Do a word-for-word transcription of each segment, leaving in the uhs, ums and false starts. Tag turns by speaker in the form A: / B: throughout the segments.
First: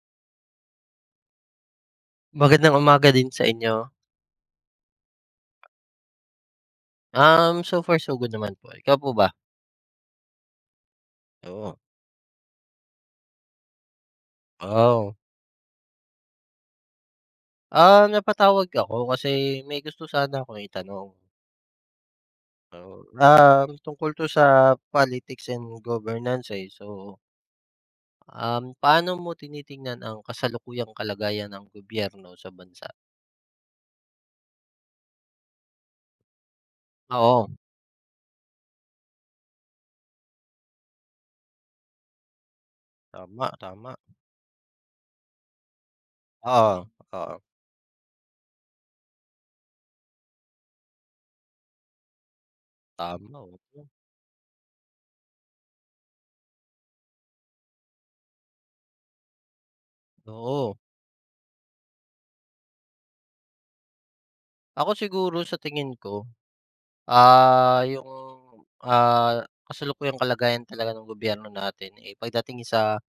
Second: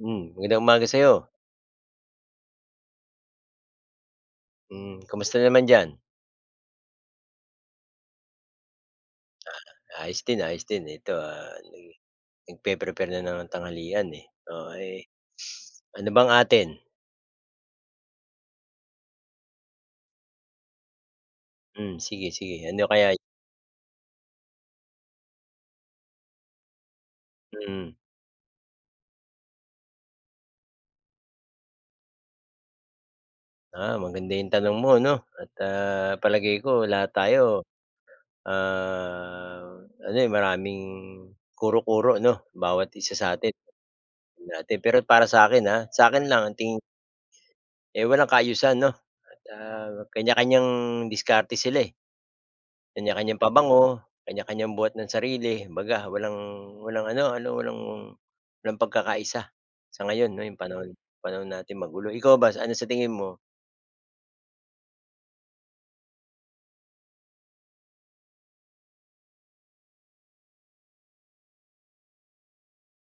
A: Hmm, magandang umaga sa'yo.
B: Magandang umaga din sa inyo.
A: Hmm, kamusta naman diyan?
B: Um, so far so good naman po. Ikaw po ba?
A: Ayos din, ayos din. Ito, ah,
B: Oo.
A: nag nagpe-prepare na ng tanghalian, eh. Oo, eh,
B: Oh
A: ano bang atin?
B: um Napatawag ako kasi may gusto sana akong itanong.
A: Hmm, sige, sige.
B: So,
A: Ano kaya
B: um, tungkol 'to sa politics and governance, eh. So,
A: mm.
B: um, paano mo tinitingnan ang kasalukuyang kalagayan ng gobyerno sa bansa?
A: Ah, maganda yung tanong mo 'no at, ah, palagay ko lahat
B: Oo,
A: tayo, ah, ano, eh, maraming kuro-kuro 'no, bawat isa sa
B: tama,
A: atin,
B: tama.
A: natin. Pero para sa akin sa'kin, sa akin lang ang
B: Oo,
A: tingin
B: oo,
A: eh, walang kaayusan 'no at, ah, kanya-kanyang diskarte sila, eh.
B: tama,
A: Kanya-kanyang
B: oo.
A: pabango, kanya-kanyang buhat ng sarili, kumbaga walang walang ano ano, walang walang pagkakaisa sa ngayon 'no, yung
B: Oo.
A: panahon panahon natin magulo. Ikaw ba, ano sa tingin mo?
B: Ako siguro sa tingin ko. Ah, yung, ah, kasalukuyang kalagayan talaga ng gobyerno natin, eh, pagdating sa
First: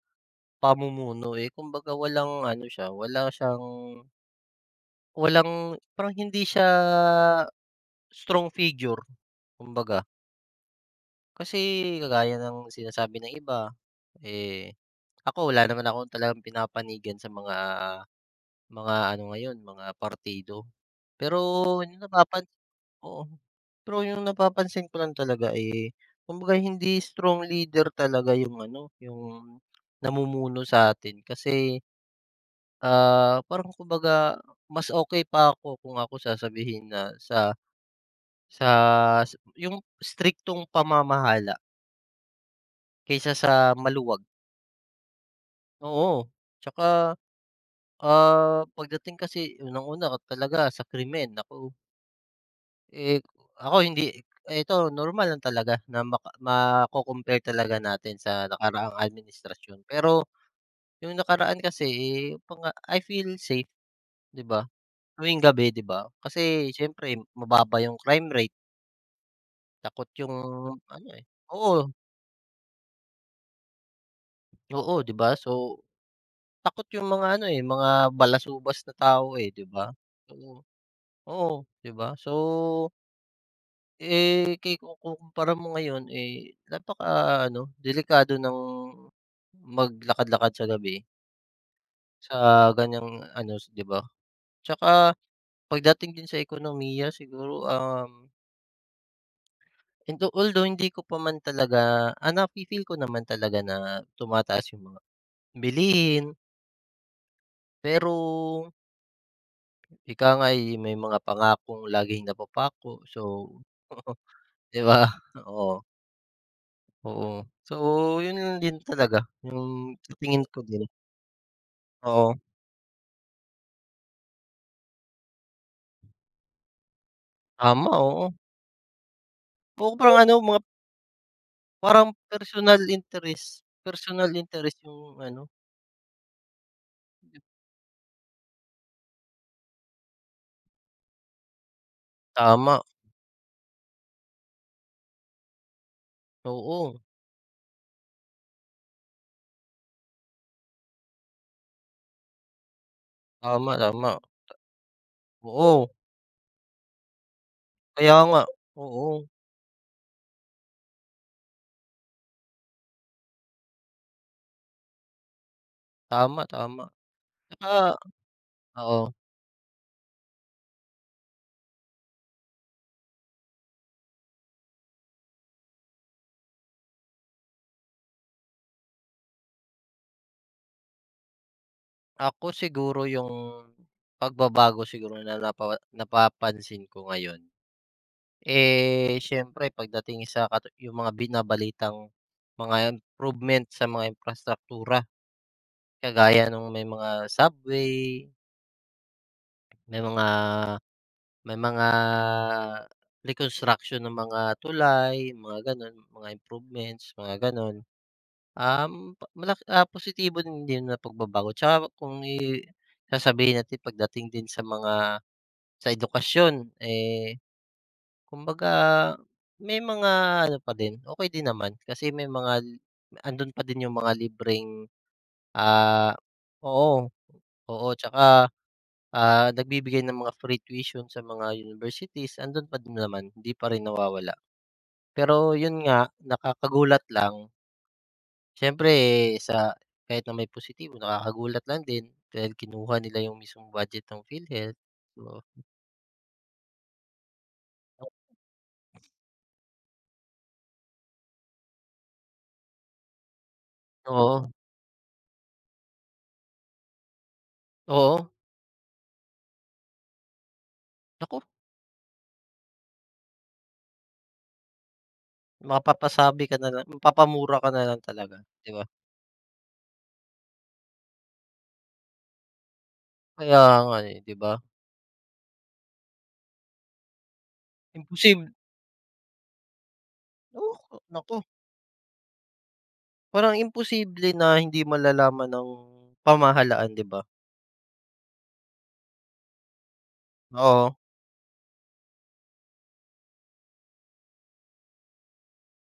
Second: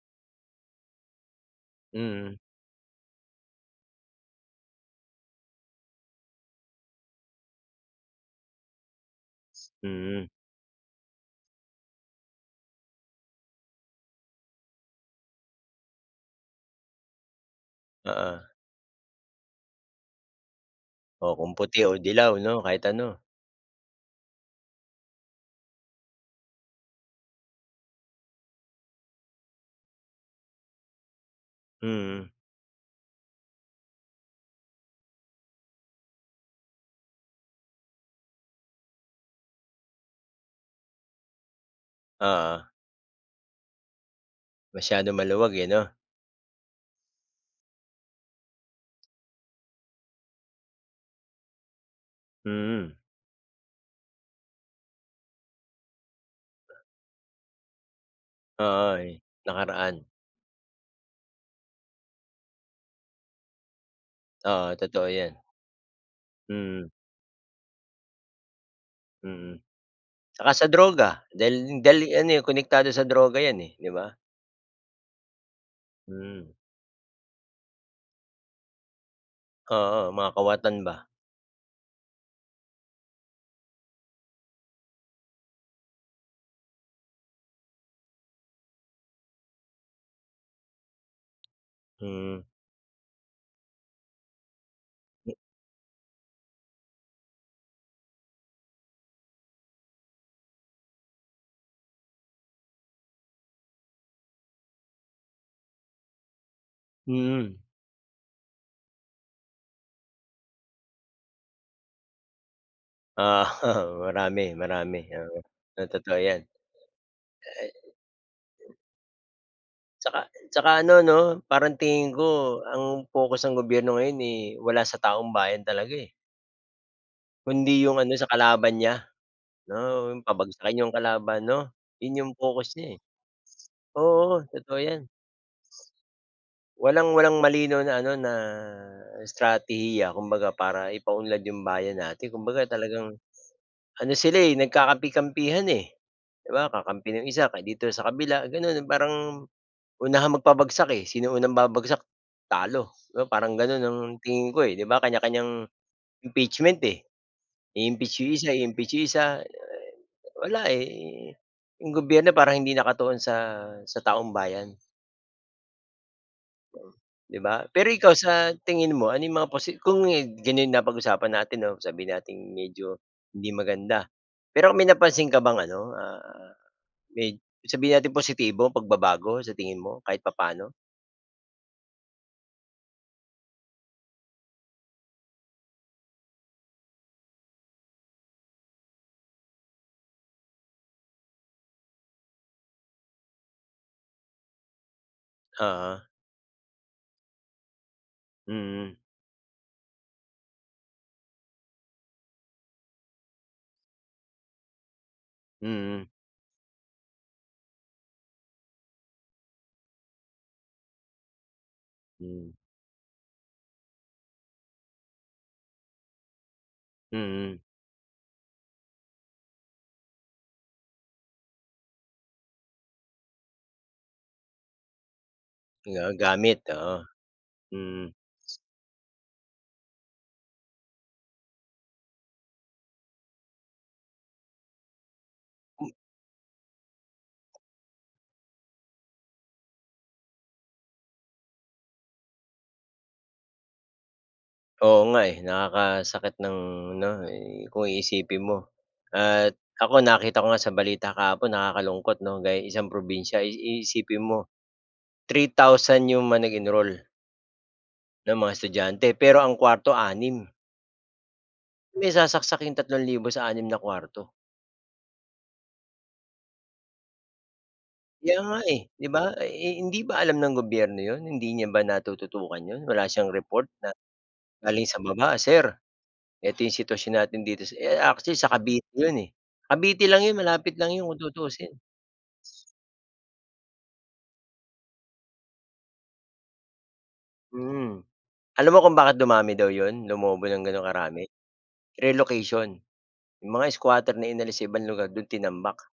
B: pamumuno, eh, kumbaga
A: Mm,
B: walang ano siya, wala siyang walang parang hindi siya strong figure, kumbaga.
A: mm,
B: Kasi kagaya ng sinasabi ng iba, eh, ako wala naman akong talagang pinapanigan sa mga
A: oo.
B: Mga ano ngayon, mga partido.
A: O
B: Pero
A: kung puti o
B: yung
A: dilaw 'no,
B: napapansin,
A: kahit ano.
B: oo, pero yung napapansin ko lang talaga, eh, kumbaga hindi strong leader talaga yung ano, yung namumuno sa atin kasi,
A: Mm,
B: ah, parang kumbaga mas okay pa ako kung ako sasabihin na sa sa s- yung striktong pamamahala
A: oo.
B: kaysa sa maluwag.
A: Masyadong maluwag, eh, 'no?
B: Oo, 'tsaka, ah, pagdating kasi unang-una talaga sa krimen, ako.
A: Mm,
B: Eh, Ako hindi eh, ito normal lang talaga na maka mako-compare talaga natin sa
A: oo,
B: nakaraang
A: eh,
B: administrasyon.
A: nakaraan.
B: Pero yung nakaraan kasi, eh, panga I feel safe, 'di ba?
A: Oo, totoo 'yan.
B: Tuwing gabi, 'di ba? Kasi
A: Mm,
B: siyempre mababa yung crime rate,
A: mm.
B: takot yung
A: Tsaka sa
B: ano,
A: droga,
B: eh,
A: dahil
B: oo,
A: dahil ano, eh, konektado sa droga 'yan, eh, 'di ba?
B: oo, 'di ba? So,
A: Mm,
B: takot yung mga ano, eh, mga balasubas na tao, eh, 'di ba?
A: oo, mga
B: Oo,
A: kawatan ba?
B: oo, 'di ba? So, Eh, ki ku kukumpara mo ngayon, eh, napaka-ano, delikado ng maglakad-lakad sa gabi sa
A: Mm.
B: ganiyang ano, 'di ba? Tsaka pagdating din sa ekonomiya siguro, um, and though although hindi ko pa man talaga ah, nafi-feel ko naman talaga na tumataas yung mga bilihin,
A: Mm.
B: pero ika nga, eh, may mga pangakong laging napapako. So,
A: Ah,
B: oo,
A: marami,
B: 'di
A: marami,
B: ba?
A: oo.
B: Oo,
A: Oo, totoo 'yan.
B: oo. So, yun lang din talaga yung sa
A: Tsaka
B: tingin ko
A: tsaka
B: din.
A: ano 'no, parang tingin ko
B: Oo,
A: ang focus ng gobyerno ngayon, eh, wala sa taong bayan talaga, eh, kundi
B: tama,
A: yung ano sa
B: oo.
A: kalaban niya 'no,
B: Oo, parang
A: yung
B: ano, mga
A: pabagsakin yung kalaban 'no,
B: parang
A: yun yung focus
B: personal
A: niya, eh.
B: interest, personal
A: Oo,
B: interest
A: totoo 'yan.
B: yung ano,
A: Walang walang malinaw na ano na strategiya kumbaga para ipaunlad yung bayan natin. Kumbaga
B: tama,
A: talagang ano sila, eh, nagkakampi-kampihan, eh, 'di ba
B: oo,
A: kakampi ng isa kay dito sa kabila, gano'n. Parang unahang magpabagsak, eh, sino unang babagsak talo, 'di ba parang
B: tama,
A: gano'n ang
B: tama,
A: tingin ko, eh, 'di ba kanya-kanyang
B: oo,
A: impeachment, eh.
B: kaya
A: I-impeach yung
B: nga,
A: isa, i-impeach yung
B: oo,
A: isa, eh, wala, eh, yung gobyerno parang hindi nakatuon sa sa taong bayan,
B: tama, tama.
A: oo, 'di ba? Pero
B: Tsaka
A: ikaw sa tingin
B: oo,
A: mo ano yung mga posi kung, eh, gano'n yung napag-usapan natin 'no, sabihin nating medyo hindi maganda. Pero may napansin ka bang ano, ah, med sabihin natin positibo, pagbabago sa tingin mo kahit papaano?
B: ako siguro yung pagbabago siguro na napa napapansin ko ngayon, eh, siyempre pagdating sa katu yung mga binabalitang mga improvement sa mga infrastruktura
A: Oo,
B: kagaya nung may mga subway,
A: mm,
B: may mga May mga reconstruction ng mga tulay, mga gano'n,
A: mm.
B: mga improvements, mga gano'n. Um, pa Malaki ah, positibo din din na pagbabago tsaka kung
A: Hmm,
B: i sasabihin natin pagdating din sa mga sa edukasyon, eh,
A: mm.
B: kumbaga may mga ano pa din, okey din naman kasi may mga andun pa din yung mga libreng, ah,
A: Nagagamit,
B: oo,
A: oo.
B: oo,
A: Mm.
B: tsaka Ah, nagbibigay ng mga free tuition sa mga universities, andun pa din naman, hindi pa rin nawawala. Pero yun nga, nakakagulat lang. Siyempre eh, sa kahit na may positibo, nakakagulat lang din dahil kinuha nila yung mismong budget ng PhilHealth.
A: Oo nga, eh,
B: So
A: nakakasakit ng ano, eh, kung iisipin mo at ako nakita ko nga sa balita kahapon nakakalungkot 'no, gaya isang probinsya i iisipin mo
B: oo,
A: three thousand yung mga nag-enroll
B: oo,
A: ng mga estudyante pero ang kwarto anim.
B: naku,
A: May sasaksak yung tatlong libo sa anim na kwarto.
B: mapapasabi ka na lang mapapamura ka na lang talaga,
A: Kaya nga,
B: 'di
A: eh,
B: ba?
A: 'di ba? Eh, hindi ba alam ng gobyerno yon? Hindi niya ba natututukan 'yun? Wala siyang
B: Kaya
A: report na
B: nga, eh, 'di ba?
A: galing sa baba, "Sir, eto yung sitwasyon natin dito sa eh, actually sa
B: Imposible,
A: Cavite yun, eh." Cavite lang yun, malapit
B: oo,
A: lang yun kung
B: naku,
A: tutuusin,
B: parang imposible na hindi malalaman ng pamahalaan, 'di ba?
A: mm. Alam mo kung bakit dumami daw yun, lumobo ng gano'ng
B: Oo,
A: karami? Relocation. Yung mga squatter na inalis sa ibang lugar dun tinambak.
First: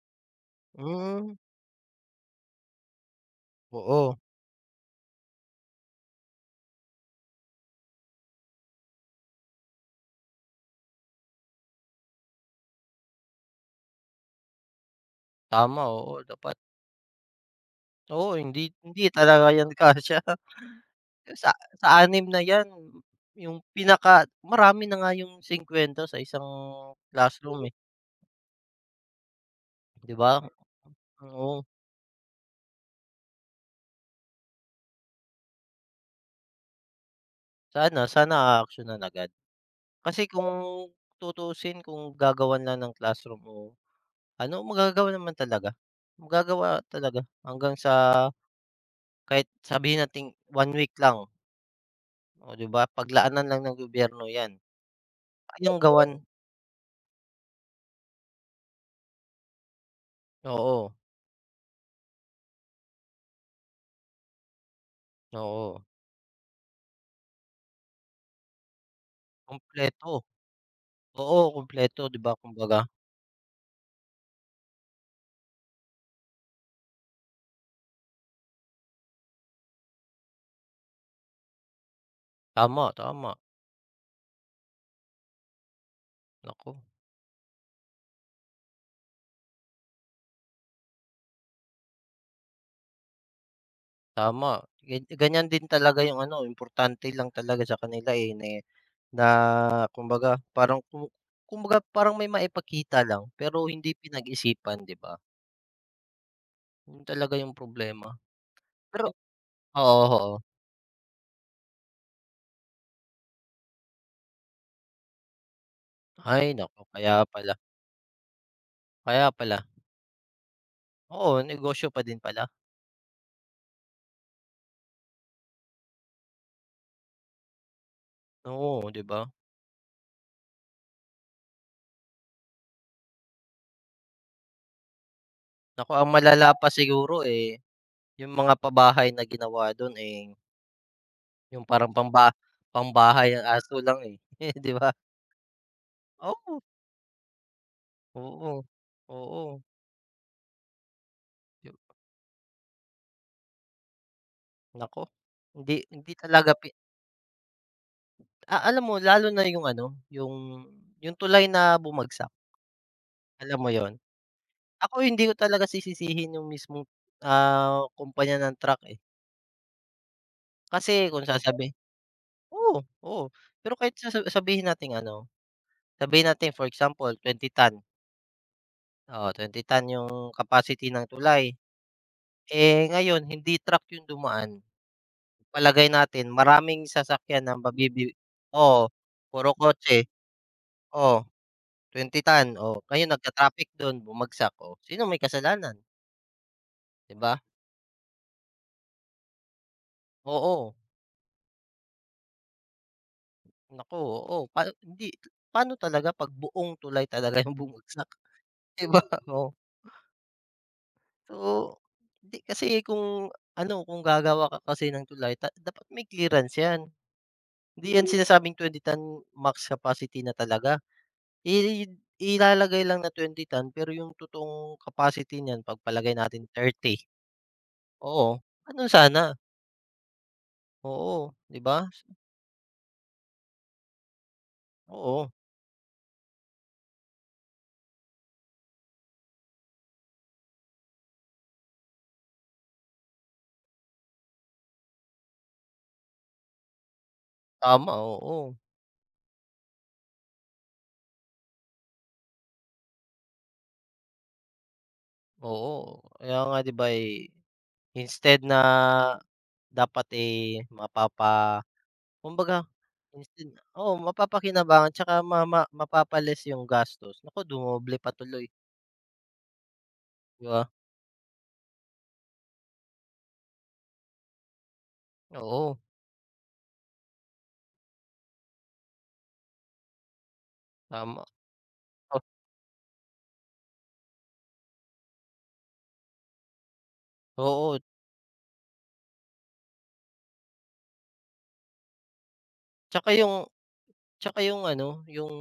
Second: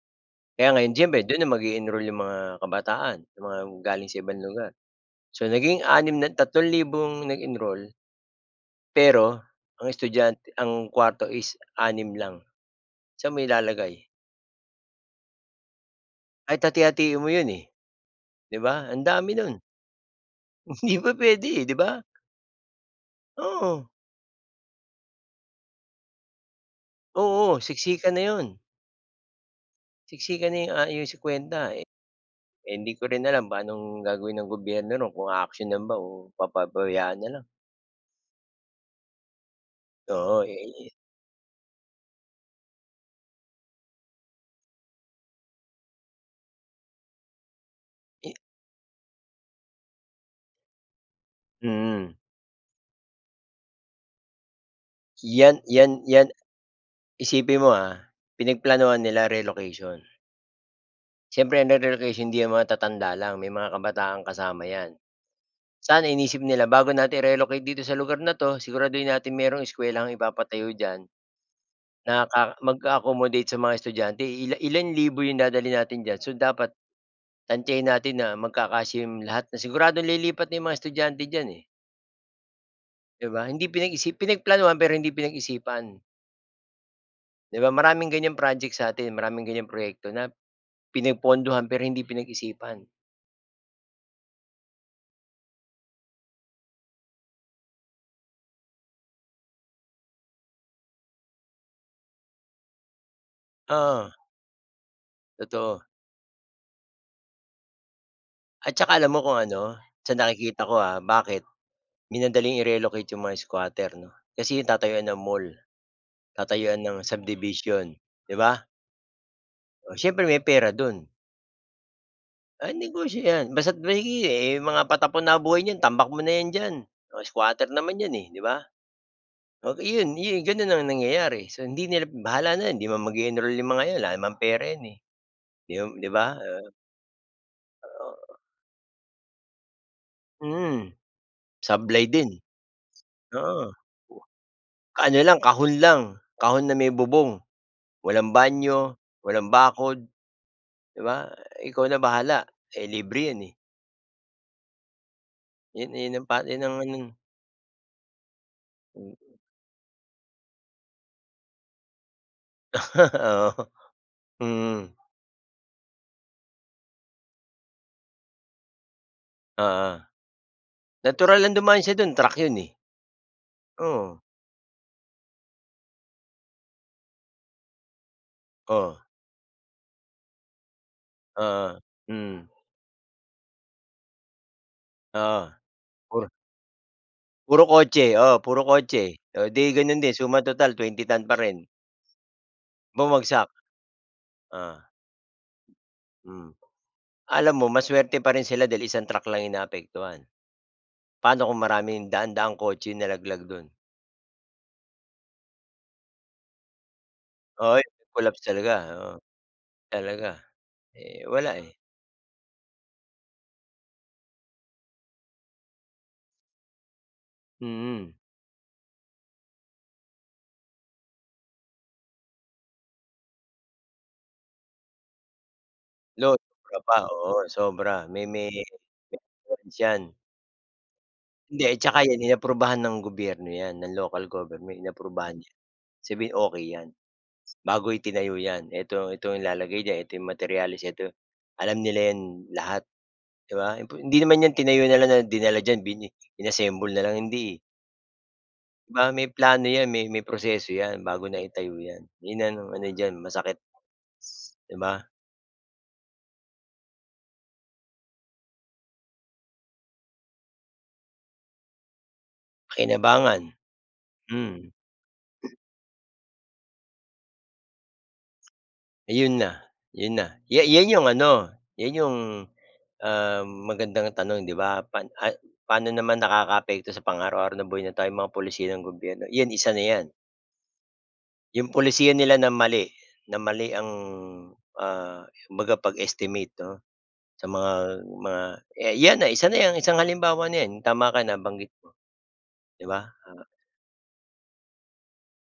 A: Kaya ngayon siyempre
B: hmm.
A: dun na mag-e-enroll yung mga kabataan, yung mga
B: Oo,
A: galing sa ibang lugar. So naging anim na tatlong libong nag-enroll, pero ang estudyante ang kwarto is anim lang. Saan mo ilalagay?
B: tama, oo, dapat.
A: Kahit hati-hatiin mo yun, eh,
B: Oo,
A: 'di
B: hindi
A: ba? Ang
B: hindi
A: dami
B: talaga
A: nun,
B: 'yan kasya.
A: hindi pa puwede,
B: Sa
A: eh, 'di
B: sa
A: ba?
B: anim na 'yan, yung
A: Oo,
B: pinaka marami na nga yung singkuwenta sa isang
A: oo,
B: classroom, eh,
A: siksikan na 'yun.
B: 'di ba?
A: Siksikan na 'yung, ah, 'yung sa
B: Oo,
A: kuwenta, eh, hindi ko rin alam paanong gagawin ng gobyerno nun kung aaksiyunan ba o papabayaan na lang.
B: sana sana aaksiyunan agad. Kasi
A: Oo,
B: kung
A: eh, eh,
B: tutuusin kung gagawan lang ng classroom o ano, magagawa naman talaga. Magagawa talaga hanggang sa
A: eh,
B: kahit sabihin nating one week lang,
A: mm.
B: oh, 'di ba? Paglaanan lang ng gobyerno 'yan,
A: 'Yan
B: kayang
A: 'yan
B: gawan.
A: 'yan isipin mo, ah, pinagplanuhan nila relocation.
B: Oo,
A: Siyempre ang relocation hindi 'yan mga tatanda lang, may mga kabataan kasama 'yan.
B: oo.
A: Sana inisip nila bago natin i-relocate dito sa lugar na 'to siguraduhin natin merong
B: Kumpleto,
A: eskuwelahang ipapatayo diyan.
B: oo kumpleto 'di ba
A: Nakaka
B: kumbaga.
A: mag-a-accommodate sa mga estudyante, ila ilan libo yung dadalhin natin diyan. So, dapat tantiyahin natin na magkakasya yung lahat na siguradong lilipat na yung mga estudyante diyan, eh,
B: Tama,
A: 'di
B: tama,
A: ba? Hindi pinag-isip pinagplanuhan pero hindi pinag-isipan,
B: naku,
A: 'di ba? Maraming ganiyang project sa atin maraming ganiyang proyekto na pinagpondohan pero hindi pinag-isipan.
B: tama, gan ganyan din talaga yung ano, importante lang talaga sa kanila, eh, na na kumbaga, parang ku kumbaga parang may maipakita lang pero hindi
A: Oo,
B: pinag-isipan, 'di ba?
A: totoo.
B: Yun talaga yung problema.
A: At saka
B: Pero
A: alam mo kung ano,
B: oo,
A: sa
B: oo.
A: nakikita ko, ah, bakit minadaling i-relocate yung mga squatter 'no, kasi yung tatayuan ng mall,
B: Ay
A: tatayuan
B: nako
A: ng
B: kaya pala,
A: subdivision, 'di ba?
B: kaya pala.
A: Oh, siyempre may pera dun.
B: Oo, negosyo pa din pala.
A: Ah, negosyo 'yan basta't ba sige, eh, mga patapon na buhay niyan tambak mo na 'yan diyan. Oh, squatter naman 'yan, eh, 'di ba?
B: Oo, 'di ba?
A: Oh, yun yun ganun ang nangyayari. So, hindi nila bahala na hindi 'di man mag enroll yung mga 'yan, wala namang pera 'yan, eh, 'di
B: Nako
A: di
B: ang
A: ba?
B: malala pa siguro, eh, yung
A: Oh,
B: mga pabahay na ginawa dun, eh.
A: mm,
B: Yung parang
A: sablay din,
B: pamba Pambahay ang
A: oo.
B: aso lang, eh, 'di ba?
A: Ano lang, kahon lang,
B: Oo,
A: kahon na may bubong, walang
B: oo,
A: banyo, walang
B: oo,
A: bakod, 'di ba?
B: yu
A: Ikaw na bahala, eh, libre 'yan, eh.
B: naku, hindi
A: Yun
B: hindi
A: yun ang pa
B: talaga
A: yun
B: pi
A: ang ano,
B: ah, alam mo lalo na yung ano, yung yung tulay na bumagsak, alam mo
A: oo,
B: yon.
A: mm,
B: Ako hindi ko talaga sisisihin yung mismong, ah, kumpanya ng truck, eh.
A: oo.
B: Kasi kung
A: Natural lang
B: sasabi
A: dumaan siya dun, truck yun, eh.
B: Oo, oo, pero kahit
A: Oo,
B: sasa sabihin natin ano, sabihin natin for example twenty ton,
A: oh,
B: oo, twenty ton yung capacity ng tulay,
A: oo, hmm,
B: eh, ngayon hindi truck yung dumaan.
A: oo.
B: Palagay natin
A: Puro
B: maraming sasakyan ang
A: puro kotse,
B: mabibi
A: oo, puro
B: oo,
A: kotse. Oh,
B: puro
A: 'di ganun
B: kotse,
A: din suma total twenty ton
B: oh,
A: pa rin,
B: twenty ton, oh, ngayon
A: bumagsak,
B: nagka-traffic dun bumagsak,
A: oo,
B: oh, sino may kasalanan,
A: hmm.
B: 'di ba?
A: Alam mo masuwerte pa rin sila dahil isang truck lang inaapektuhan.
B: Oo,
A: Paano kung maraming daan-daang kotse yung nalaglag dun?
B: naku, oo, pa hindi paano talaga 'pag buong tulay talaga yung
A: Oo,
B: bumagsak,
A: collapse talaga,
B: 'di ba?
A: oo,
B: Oh,
A: talaga. Eh, wala, eh,
B: so, hindi kasi kung ano, kung gagawa ka kasi ng tulay ta dapat may clearance 'yan, hindi 'yan
A: mm.
B: sinasabing twenty ton max capacity na talaga. I Ilalagay lang na twenty ton pero yung totoong capacity niyan pagpalagay
A: Lo
B: natin
A: sobra pa,
B: thirty.
A: oo, sobra, may
B: Oo.
A: may
B: Gano'n sana,
A: yan.
B: oo, 'di
A: Hindi,
B: ba?
A: eh, tsaka 'yan inaprubahan ng gobyerno 'yan, ng local government,
B: Oo,
A: inaprubahan 'yan. Sabihin, okay 'yan, bago itinayo 'yan, ito eto yung ilalagay diyan, eto yung materyales, eto alam nila 'yan lahat, 'di ba? Impo hindi naman 'yan tinayo na lang na dinala diyan, bini inassemble na lang, hindi, eh.
B: tama, oo,
A: 'Di ba may plano 'yan, may may proseso 'yan bago naitayo 'yan. 'Yun ang ano diyan, masakit, 'di ba?
B: oo. Kaya nga 'di ba, eh, instead na dapat, eh, mapapa kumbaga
A: Pakinabangan,
B: instead, oo,
A: hmm,
B: mapapakinabangan tsaka mama mapapa-less yung gastos, naku dumoble pa tuloy,
A: ayun na, 'yun na.
B: 'di ba?
A: Ya 'yan yung ano, 'yan yung Ah, magandang tanong 'di ba? Pan ah,
B: Oo,
A: paano naman nakakaapekto sa pang-araw-araw na buhay na tayo mga pulisiya ng gobyerno, 'yan isa na 'yan.
B: tama.
A: Yung pulisiya
B: O
A: nila na mali, na mali ang, ah, kumbaga pag-estimate 'no, sa mga
B: oo,
A: mga eh, 'yan na, isa na 'yang isang halimbawa na 'yan, tama ka na banggit mo, 'di ba?
B: tsaka yung. Tsaka yung ano, yung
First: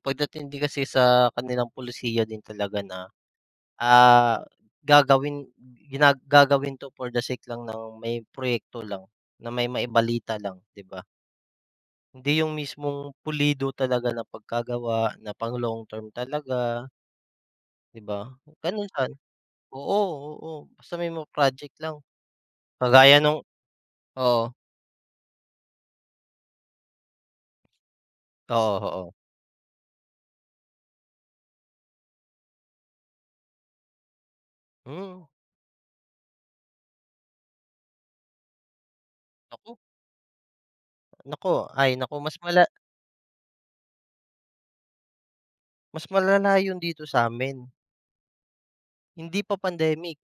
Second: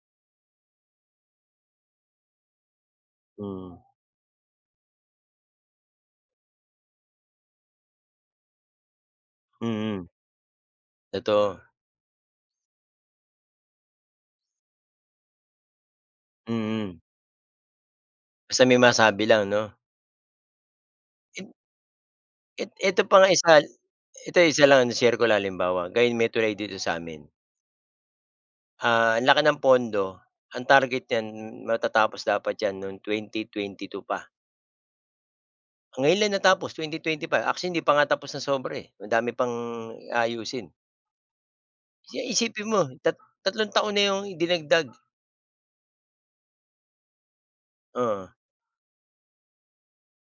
B: pagdating din kasi sa kanilang pulisiya din talaga na,
A: Mm,
B: ah, gagawin gina gagawin 'to for the sake lang ng may proyekto lang, na may
A: mm,
B: maibalita lang, 'di ba?
A: totoo,
B: Hindi yung mismong pulido talaga na pagkagawa na pang long term talaga,
A: mm.
B: 'di ba?
A: Basta may
B: Ganun siya,
A: masabi lang 'no?
B: oo, oo, basta may mga
A: Et
B: project lang.
A: et Eto pa
B: Kagaya
A: nga
B: nung
A: isa, ito
B: oo,
A: isa lang, ang share ko lang halimbawa, gayun may tulay dito sa'min.
B: oo,
A: Ah,
B: oo.
A: ang laki ng pondo. Ang target niyan matatapos dapat 'yan no'ng twenty twenty-two pa.
B: Hmm,
A: Ang Ngayon lang natapos twenty twenty-five, actually hindi pa nga tapos na sobra, eh, madami pang
B: naku,
A: ayusin.
B: naku, ay naku
A: Si
B: mas mala,
A: isipin mo tat tatlong taon na 'yung dinagdag,
B: mas malala yun dito sa sa'min.
A: oo,
B: Hindi pa pandemic,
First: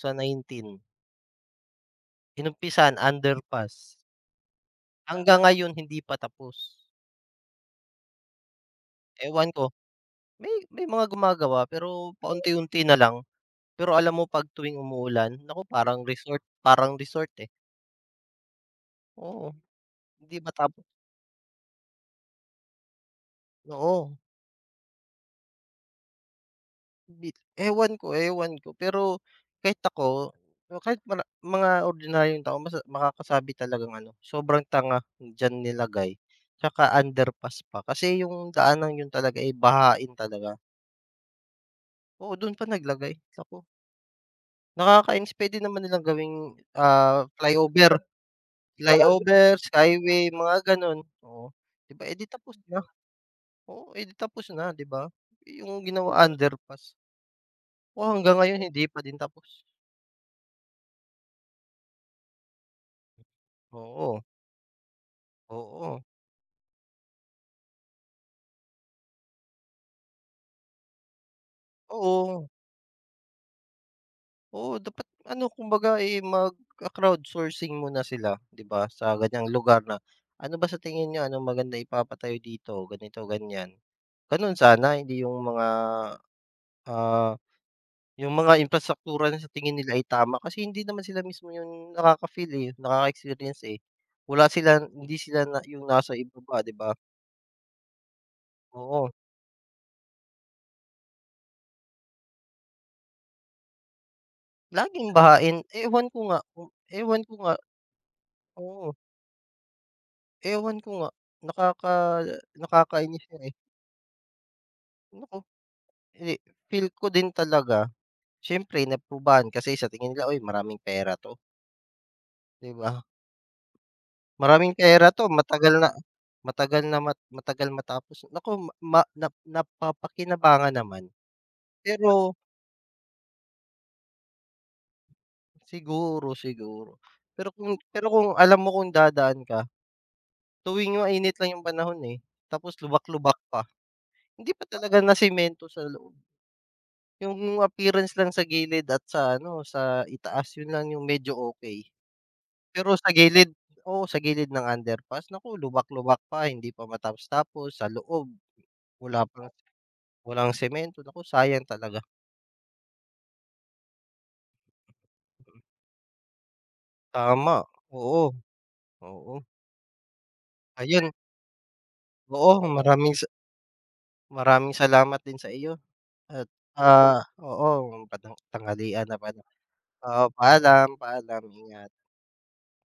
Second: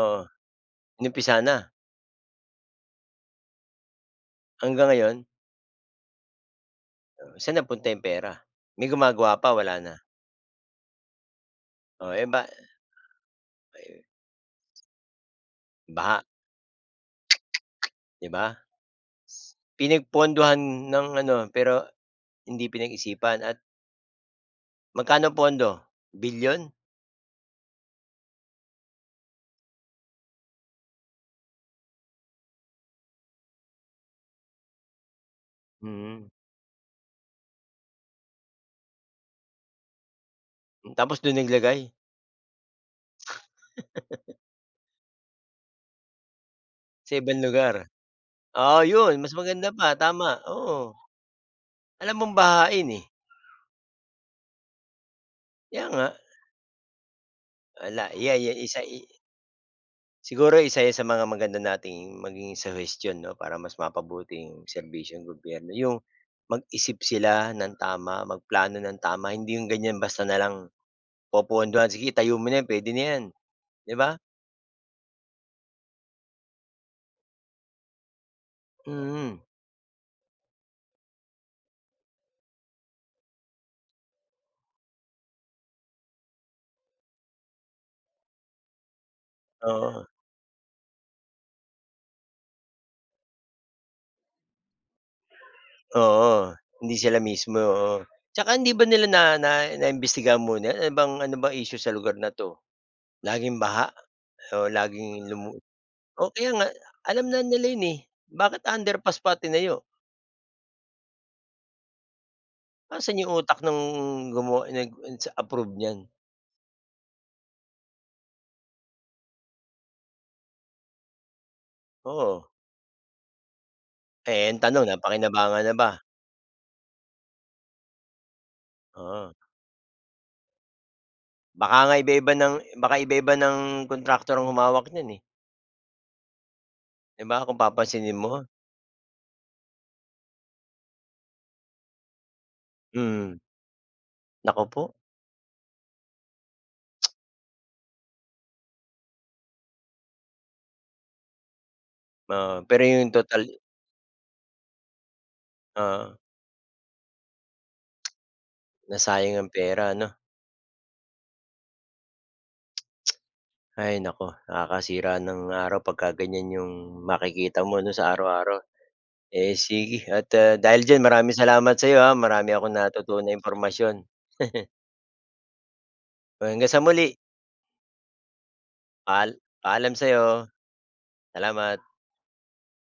A: oo, inumpisa na.
B: Inumpisahan underpass,
A: Hanggang ngayon,
B: hanggang ngayon hindi pa tapos.
A: oh, saan napunta 'yung pera? May gumagawa
B: Ewan
A: pa,
B: ko,
A: wala na.
B: may may mga gumagawa pero
A: Oh, eh, ba
B: paunti-unti na lang. Pero
A: eh,
B: alam mo 'pag tuwing umuulan, naku parang
A: baha,
B: resort parang resort, eh.
A: 'di ba?
B: Oo, hindi
A: Pinagpondohan
B: matapos,
A: ng ano, pero hindi pinag-isipan at
B: oo.
A: magkano pondo? Bilyon?
B: Hindi, ewan ko, ewan ko. Pero kahit ako, o kahit mara mga ordinaryong tao mas makakasabi talagang ano, sobrang tanga diyan nilagay,
A: Mm,
B: tsaka underpass pa. Kasi yung daanang yun talaga, eh, bahain talaga.
A: Tapos do'n naglagay.
B: Oo, dun pa naglagay, naku. Nakakainis pwede naman nilang gawing,
A: Sa
B: ah,
A: ibang lugar.
B: flyover,
A: Oo, yun mas
B: flyover,
A: maganda pa,
B: skyway,
A: tama,
B: mga
A: oo.
B: ganun, oo. 'Di ba, eh,
A: Alam
B: di
A: mong
B: tapos na,
A: bahain, eh,
B: oo, eh, di tapos na, 'di ba? Yung
A: kaya nga.
B: ginawa underpass,
A: Wala,
B: oo, hanggang
A: yan yan
B: ngayon
A: isa
B: hindi
A: i
B: pa din tapos,
A: siguro isa yan sa mga maganda nating maging suhestiyon 'no, para mas
B: oo.
A: mapabuti yung serbisyo ng gobyerno, yung
B: Oo,
A: mag-isip sila ng tama, magplano ng tama, hindi yung ganyan basta na lang popondohan, "Sige itayo mo
B: oo,
A: na yan, puwede na yan." 'Di ba?
B: oo dapat ano kumbaga, eh, magka-crowdsourcing muna sila 'di ba, sa
A: Mm,
B: ganiyang lugar na, "Ano ba sa tingin niyo, anong maganda ipapatayo dito?" Ganito, ganiyan. Gano'n sana hindi yung mga, ah, yung mga imprastraktura na sa tingin nila ay
A: oo,
B: tama kasi hindi naman sila mismo yung nakaka-feel, eh, nakaka-experience, eh. Wala sila hindi sila na yung nasa
A: oo,
B: ibaba, 'di ba?
A: hindi sila mismo, oo. Tsaka hindi ba nila
B: Oo,
A: na na naimbestigahan muna, ano bang ano bang issue sa lugar na 'to? Laging baha o
B: laging
A: laging
B: bahain
A: lumu
B: ewan ko
A: o
B: nga
A: kaya nga
B: kung ewan
A: alam
B: ko
A: na
B: nga,
A: nila yun, eh, bakit
B: oo.
A: underpass pa tinayo?
B: Ewan ko nga, nakaka
A: Nasaan
B: nakakainis
A: yung
B: yun, eh.
A: utak ng gumawa nag
B: Naku,
A: nag-approve niyan?
B: hindi, feel ko din talaga, siyempre naprubahan kasi sa tingin nila, "Uy, maraming pera 'to,"
A: Oo,
B: 'di ba?
A: eh, ang
B: "Maraming
A: tanong
B: pera 'to,
A: napakinabangan na
B: matagal na,
A: ba?
B: matagal na mat matagal matapos." Naku, ma na
A: Oo,
B: napapakinabangan naman.
A: baka nga
B: Pero
A: iba-iba ng baka iba-iba ng kontraktor ang humawak niyan, eh,
B: siguro, siguro.
A: 'di ba
B: Pero
A: kung
B: kung, pero
A: papansinin
B: kung
A: mo?
B: alam mo kung dadaan ka, tuwing mainit lang yung panahon, eh, tapos lubak-lubak
A: Mm,
B: pa, hindi
A: naku
B: pa
A: po,
B: talaga nasemento sa loob. Yung appearance lang sa gilid at sa ano, sa itaas yun lang yung medyo okey.
A: oo, pero
B: Pero sa
A: yung total
B: gilid, oo, sa gilid ng underpass naku
A: oo,
B: lubak-lubak pa, hindi pa matapos-tapos, sa loob wala
A: nasayang
B: pang
A: ang pera ano?
B: walang semento, naku sayang talaga.
A: Ay naku, nakakasira ng araw pagka ganyan yung
B: Tama,
A: makikita mo 'no, sa
B: oo,
A: araw-araw.
B: oo.
A: Eh, sige at, ah, dahil diyan
B: Ayun,
A: maraming salamat sa'yo, ha, marami
B: oo,
A: akong
B: maraming
A: natutunan
B: sa,
A: na impormasyon.
B: maraming salamat din sa iyo at,
A: Hanggang sa muli,
B: ah oo, padang tanghalian na
A: paal
B: pala.
A: paalam sa'yo.
B: Oo, paalam, paalam,
A: Salamat.
B: ingat.